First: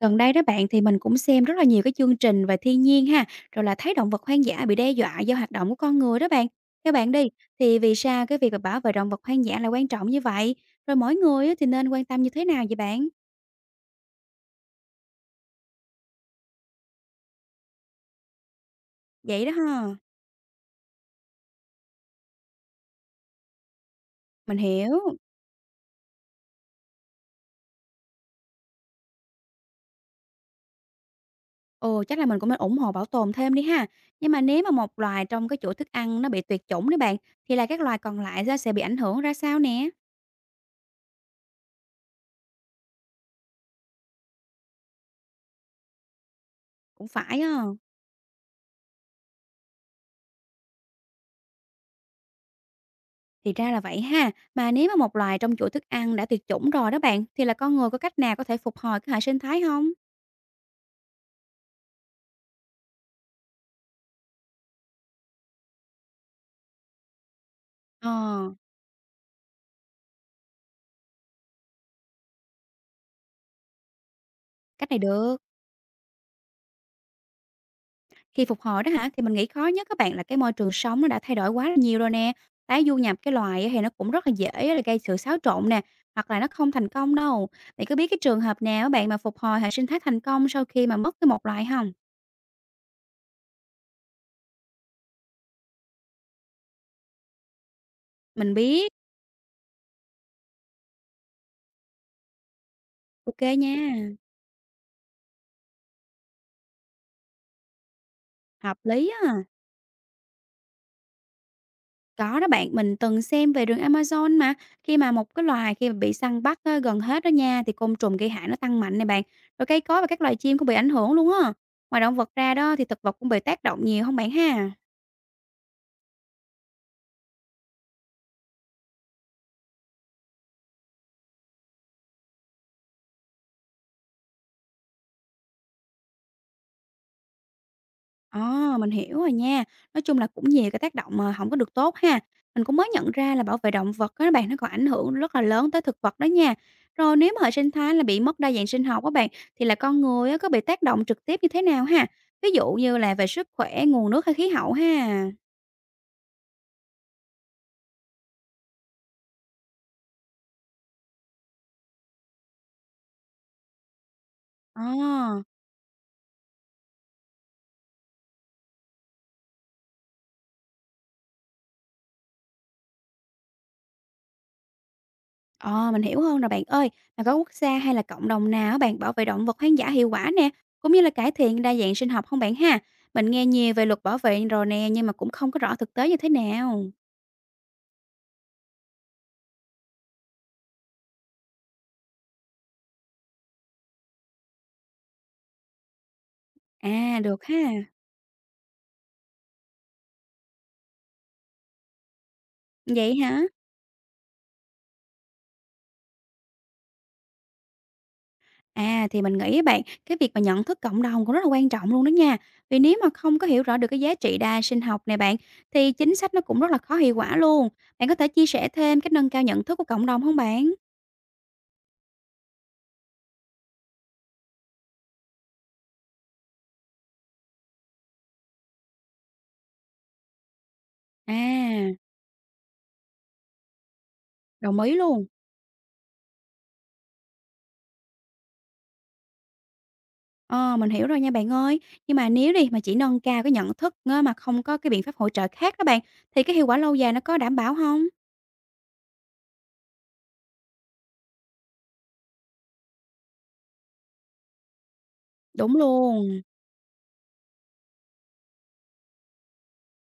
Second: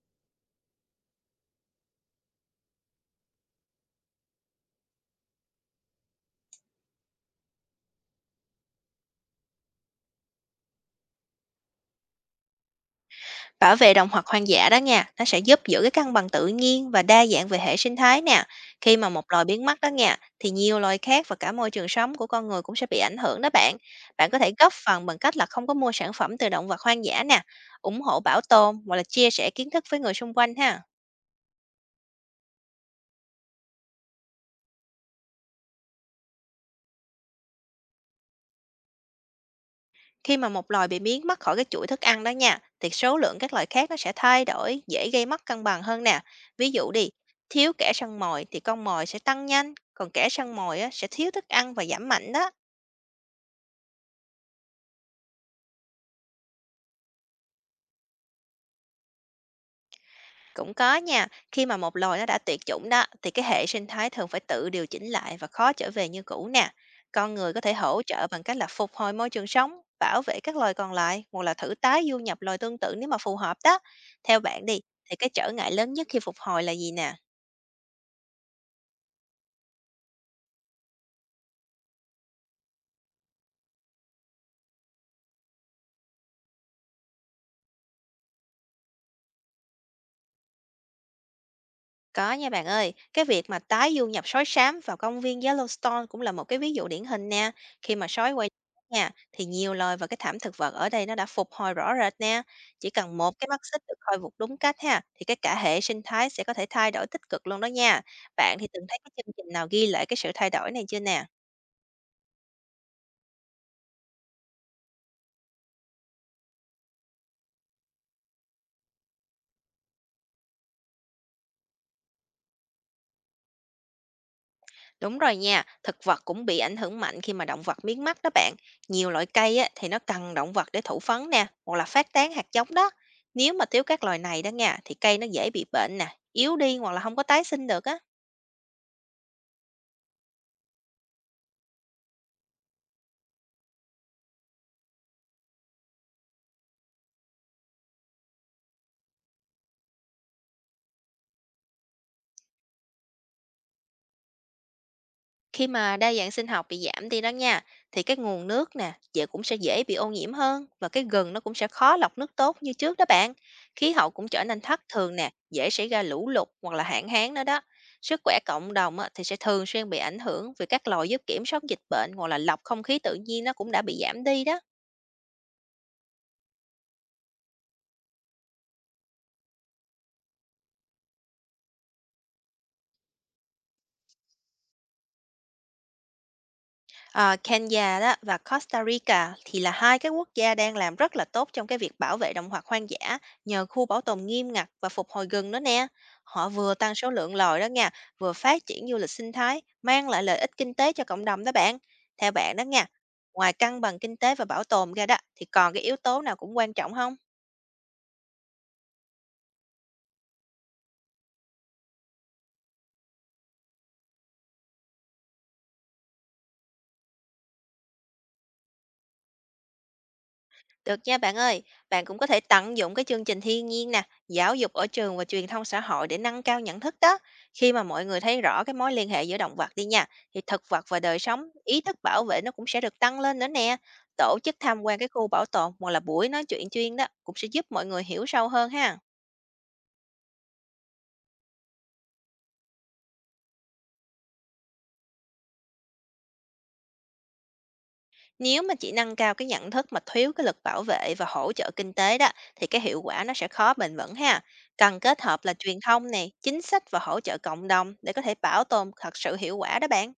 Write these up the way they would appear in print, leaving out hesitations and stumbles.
Gần đây đó bạn thì mình cũng xem rất là nhiều cái chương trình về thiên nhiên ha, rồi là thấy động vật hoang dã bị đe dọa do hoạt động của con người đó bạn. Theo bạn đi, thì vì sao cái việc mà bảo vệ động vật hoang dã là quan trọng như vậy? Rồi mỗi người á thì nên quan tâm như thế nào vậy bạn? Bảo vệ động vật hoang dã đó nha, nó sẽ giúp giữ cái cân bằng tự nhiên và đa dạng về hệ sinh thái nè. Khi mà một loài Vậy đó biến mất ha, đó nha, thì nhiều loài khác và cả môi trường sống của con người cũng sẽ bị ảnh hưởng đó bạn. Bạn có thể mình góp phần hiểu. bằng cách là không có mua sản phẩm từ động vật hoang dã nè, ủng hộ bảo tồn hoặc là chia sẻ kiến thức với người xung quanh ha. Ồ, chắc là mình cũng nên ủng hộ bảo tồn thêm đi ha. Nhưng mà nếu mà một loài trong cái chuỗi thức ăn nó bị tuyệt chủng đấy bạn, thì là các loài còn lại ra sẽ bị ảnh hưởng ra sao nè? Khi mà một loài bị biến mất khỏi cái chuỗi thức ăn đó nha, thì số lượng các loài khác nó sẽ thay đổi, dễ gây mất cân bằng hơn nè. Ví dụ Cũng đi, phải á. thiếu kẻ săn mồi thì con mồi sẽ tăng nhanh, còn kẻ săn mồi á, sẽ thiếu thức ăn và giảm mạnh đó. Thì ra là vậy ha. Mà nếu mà một loài trong chuỗi thức ăn đã tuyệt chủng rồi đó bạn, thì là con người có cách nào có thể phục hồi cái hệ sinh thái không? Cũng có nha, khi mà một loài nó đã tuyệt chủng đó thì cái hệ sinh thái thường phải tự điều chỉnh lại và khó trở về như cũ nè. Con người có thể hỗ Ờ, trợ bằng cách là phục hồi môi trường sống, bảo vệ các loài còn lại hoặc là thử tái du nhập loài tương tự nếu mà phù hợp đó. Theo bạn đi, cách này thì cái được. trở ngại lớn nhất khi phục hồi là gì nè? Khi phục hồi đó hả, thì mình nghĩ khó nhất các bạn là cái môi trường sống nó đã thay đổi quá là nhiều rồi nè. Tái du nhập cái loài á thì nó cũng rất là dễ là gây sự xáo trộn nè, hoặc là nó không thành công đâu. Bạn có biết cái trường hợp nào á bạn mà phục hồi hệ sinh thái thành công sau khi mà mất cái một loài không? Có nha bạn ơi, cái việc mà tái du nhập sói sám vào công viên Yellowstone cũng là một cái ví dụ điển hình nè. Khi mà sói quay Mình trở biết. lại nha, thì nhiều loài và cái thảm thực vật ở đây nó đã phục hồi rõ rệt nè. Chỉ cần một Ok cái mắt nha, xích được khôi phục đúng cách ha, thì cái cả hệ sinh thái sẽ có thể thay đổi tích cực luôn đó nha. Bạn thì hợp từng thấy cái lý chương á. trình nào ghi lại cái sự thay đổi này chưa nè? Có đó bạn, mình từng xem về rừng Amazon mà, khi mà một cái loài khi mà bị săn bắt á, gần hết đó nha thì côn trùng gây hại nó tăng mạnh này bạn. Rồi cây cối và các loài chim cũng bị ảnh hưởng luôn á. Ngoài động vật ra đó thì thực vật cũng bị tác động nhiều không bạn ha? Đúng rồi nha, thực vật cũng bị ảnh hưởng mạnh khi mà động vật miếng mắt đó bạn. Nhiều loại cây á, thì nó cần động vật để thụ phấn nè, hoặc là phát tán hạt giống đó. Nếu mà thiếu các loài này đó nha, thì cây nó dễ bị bệnh nè, yếu đi hoặc là không có tái sinh được á. Ồ, mình hiểu rồi nha. Nói chung là cũng nhiều cái tác động mà không có được tốt ha. Mình cũng mới nhận ra là bảo vệ động vật đó các bạn nó còn ảnh hưởng rất là lớn tới thực vật đó nha. Rồi nếu mà hệ sinh thái là bị mất đa dạng sinh học các bạn thì là con người á, có bị tác động trực tiếp như thế nào ha? Ví dụ như là về sức khỏe, nguồn nước hay khí hậu ha. Khi mà đa dạng sinh học bị giảm đi đó nha, thì cái nguồn nước nè, dễ cũng sẽ dễ bị ô nhiễm hơn, và cái gừng nó cũng sẽ khó lọc nước tốt như trước đó bạn. Khí hậu cũng trở nên thất thường nè, À, dễ xảy ra lũ lụt hoặc là hạn hán nữa đó. Sức khỏe cộng đồng á, thì sẽ thường xuyên bị ảnh hưởng vì các lò giúp kiểm soát dịch bệnh hoặc là lọc không khí tự nhiên nó cũng đã bị giảm đi đó. ờ, mình hiểu hơn rồi bạn ơi. Mà có quốc gia hay là cộng đồng nào á bạn bảo vệ động vật hoang dã hiệu quả nè, cũng như là cải thiện đa dạng sinh học không bạn ha? Mình nghe nhiều về luật bảo vệ rồi nè, nhưng mà cũng không có rõ thực tế như thế nào. Ờ, Kenya đó và Costa Rica thì là hai cái quốc gia đang làm rất là tốt trong cái việc bảo vệ động vật hoang dã, nhờ khu bảo tồn nghiêm ngặt và phục hồi rừng đó nè. Họ vừa tăng số À, lượng được loài ha, đó nha, vừa phát triển du lịch sinh thái, mang lại lợi ích kinh tế cho cộng đồng đó bạn. Theo bạn đó nha, vậy hả? ngoài cân bằng kinh tế và bảo tồn ra đó thì còn cái yếu tố nào cũng quan trọng không? À, thì mình nghĩ á bạn, cái việc mà nhận thức cộng đồng cũng rất là quan trọng luôn đó nha. Vì nếu mà không có hiểu rõ được cái giá trị đa sinh học này bạn, thì chính sách nó cũng rất là khó hiệu quả luôn. Bạn có thể chia sẻ thêm cách nâng cao nhận thức của cộng đồng không bạn? Được nha bạn ơi, bạn cũng có thể tận dụng cái chương trình thiên nhiên nè, giáo dục ở trường và truyền thông xã hội để nâng cao nhận thức đó. Khi mà mọi người thấy rõ cái mối liên hệ giữa động vật đi nha, thì thực vật và đời À, sống, ý thức bảo vệ nó cũng sẽ được tăng lên nữa nè. Tổ chức đồng tham ý quan cái luôn. khu bảo tồn hoặc là buổi nói chuyện chuyên đó cũng sẽ giúp mọi người hiểu sâu hơn ha. Ờ, mình hiểu rồi nha bạn ơi. Nhưng mà nếu đi mà chỉ nâng cao cái nhận thức á, mà không có cái biện pháp hỗ trợ khác đó bạn, thì cái hiệu quả lâu dài nó có đảm bảo không? Nếu mà chỉ nâng cao cái nhận thức mà thiếu cái lực bảo vệ và hỗ trợ kinh tế đó, thì cái hiệu quả nó sẽ khó bền vững ha. Cần kết hợp là Đúng truyền thông nè, luôn. chính sách và hỗ trợ cộng đồng để có thể bảo tồn thật sự hiệu quả đó bạn.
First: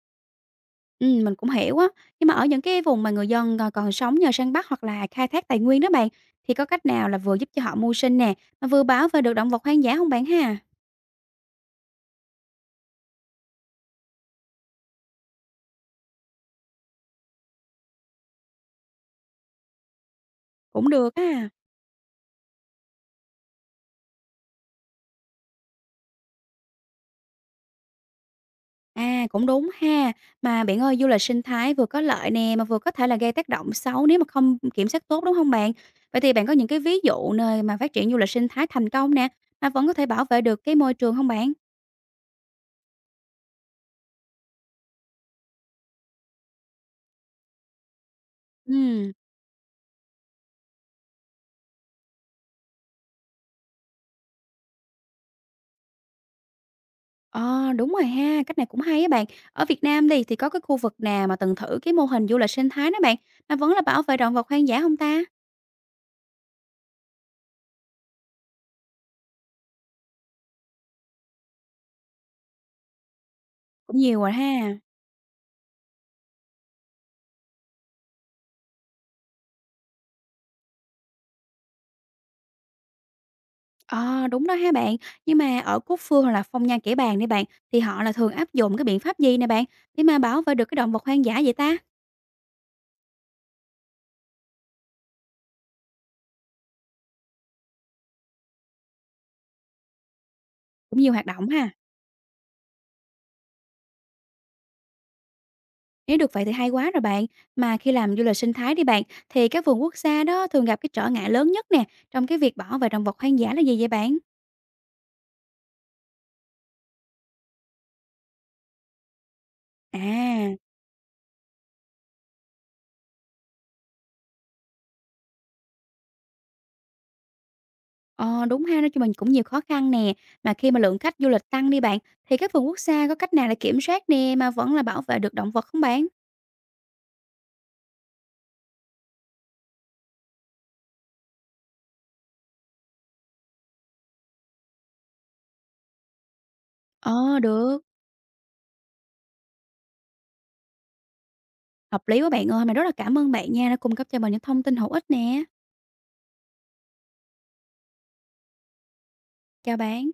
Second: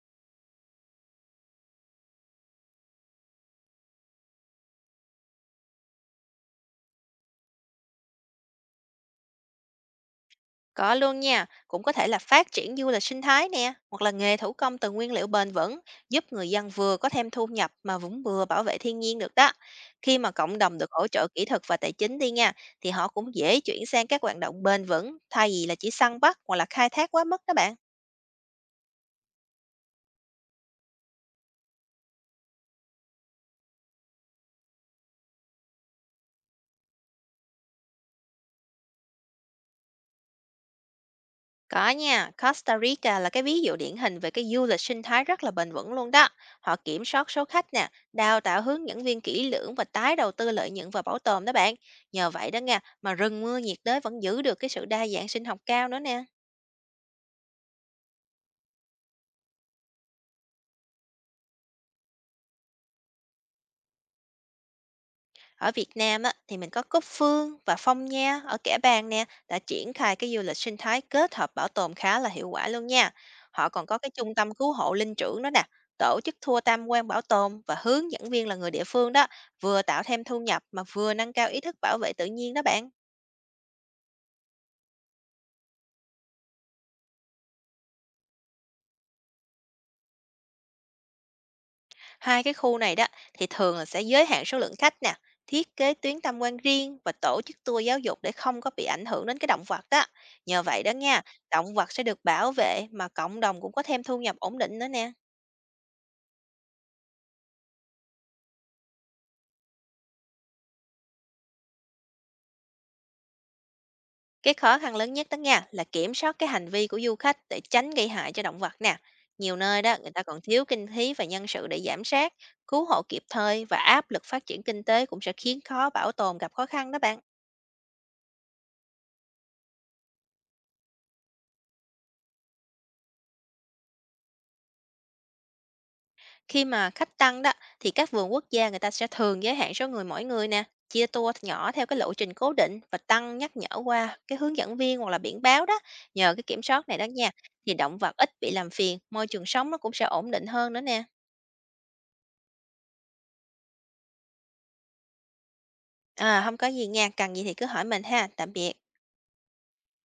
Mình cũng hiểu á. Nhưng mà ở những cái vùng mà người dân còn còn sống nhờ săn bắt hoặc là khai thác tài nguyên đó bạn, thì có cách nào là vừa giúp cho họ mưu sinh nè, mà vừa bảo vệ được động vật hoang dã không bạn ha? Có luôn nha, cũng có thể là phát triển du lịch sinh thái nè, hoặc là nghề thủ công từ nguyên liệu bền vững, giúp người dân vừa có thêm thu nhập mà vẫn vừa bảo vệ thiên nhiên được đó. Khi mà cộng đồng Cũng được hỗ được trợ kỹ á. thuật và tài chính đi nha, thì họ cũng dễ chuyển sang các hoạt động bền vững thay vì là chỉ săn bắt hoặc là khai thác quá mức đó bạn. À, cũng đúng ha. Mà bạn ơi, du lịch sinh thái vừa có lợi nè, mà vừa có thể là gây tác động xấu nếu mà không kiểm soát tốt, đúng không bạn? Vậy thì bạn có những cái ví dụ nơi mà phát triển du lịch sinh thái thành công nè, mà vẫn có thể bảo vệ được cái môi trường không bạn? Có nha, Costa Rica là cái ví dụ điển hình về cái du lịch sinh thái rất là bền vững luôn đó. Họ kiểm soát số khách nè, đào tạo hướng dẫn Ừm, viên kỹ lưỡng và tái đầu tư lợi nhuận vào bảo tồn đó bạn. Nhờ vậy đó nha, mà rừng mưa nhiệt đới vẫn giữ được cái sự đa dạng sinh học cao nữa nè. ờ, đúng rồi ha, cách này cũng hay á bạn. Ở Việt Nam đi, thì có cái khu vực nào mà từng thử cái mô hình du lịch sinh thái đó bạn, mà vẫn là bảo vệ động vật hoang dã không ta? Ở Việt Nam á, thì mình có Cúc Phương và Phong Nha ở Kẻ Bàng nè, đã triển khai cái du lịch sinh thái kết hợp bảo tồn khá là hiệu quả luôn nha. Họ còn có Cũng cái nhiều rồi trung tâm cứu ha. hộ linh trưởng đó nè, tổ chức tour tham quan bảo tồn và hướng dẫn viên là người địa phương đó, vừa tạo thêm thu nhập mà vừa nâng cao ý thức bảo vệ tự nhiên đó bạn. Ờ, đúng đó ha bạn. Nhưng mà ở Cúc Phương hoặc là Phong Nha Kẻ Bàng đi bạn, thì họ là thường áp dụng cái biện pháp gì nè bạn, để mà bảo vệ được cái động vật hoang dã vậy ta? Hai cái khu này đó thì thường là sẽ giới hạn số lượng khách nè, thiết kế tuyến tham quan riêng và tổ chức tour giáo dục để không có bị ảnh hưởng đến cái động vật đó. Nhờ vậy đó Cũng nhiều nha, hoạt động ha. động vật sẽ được bảo vệ mà cộng đồng cũng có thêm thu nhập ổn định nữa nè. Nếu được vậy thì hay quá rồi bạn. Mà khi làm du lịch sinh thái đi bạn, thì các vườn quốc gia đó thường gặp cái trở ngại lớn nhất nè, trong cái việc bảo vệ động vật hoang dã là gì vậy bạn? Cái khó khăn lớn nhất đó nha là kiểm soát cái hành vi của du khách để tránh gây hại cho động vật nè. Nhiều nơi đó người ta còn À, thiếu kinh phí và nhân sự để giám sát, cứu hộ kịp thời, và áp lực phát triển kinh tế cũng sẽ khiến khó bảo tồn gặp khó khăn đó bạn. ờ, đúng ha, nói chung mình cũng nhiều khó khăn nè. Mà khi mà lượng khách du lịch tăng đi bạn, thì các vườn quốc gia có cách nào để kiểm soát nè mà vẫn là bảo vệ được động vật không bạn? Khi mà khách tăng đó, thì các vườn quốc gia người ta sẽ thường giới hạn số người mỗi người nè, chia tour nhỏ theo cái lộ trình cố định và tăng nhắc nhở qua cái hướng dẫn viên hoặc là biển báo đó. Nhờ cái kiểm soát này đó nha, Ờ, thì được. động vật ít bị làm phiền, môi trường sống nó cũng sẽ ổn định hơn nữa nè. Hợp lý quá bạn ơi, mình rất là cảm ơn bạn nha, đã cung cấp cho mình những thông tin hữu ích nè. À, không có gì nha, cần gì thì cứ hỏi mình ha. Tạm biệt. Chào bạn.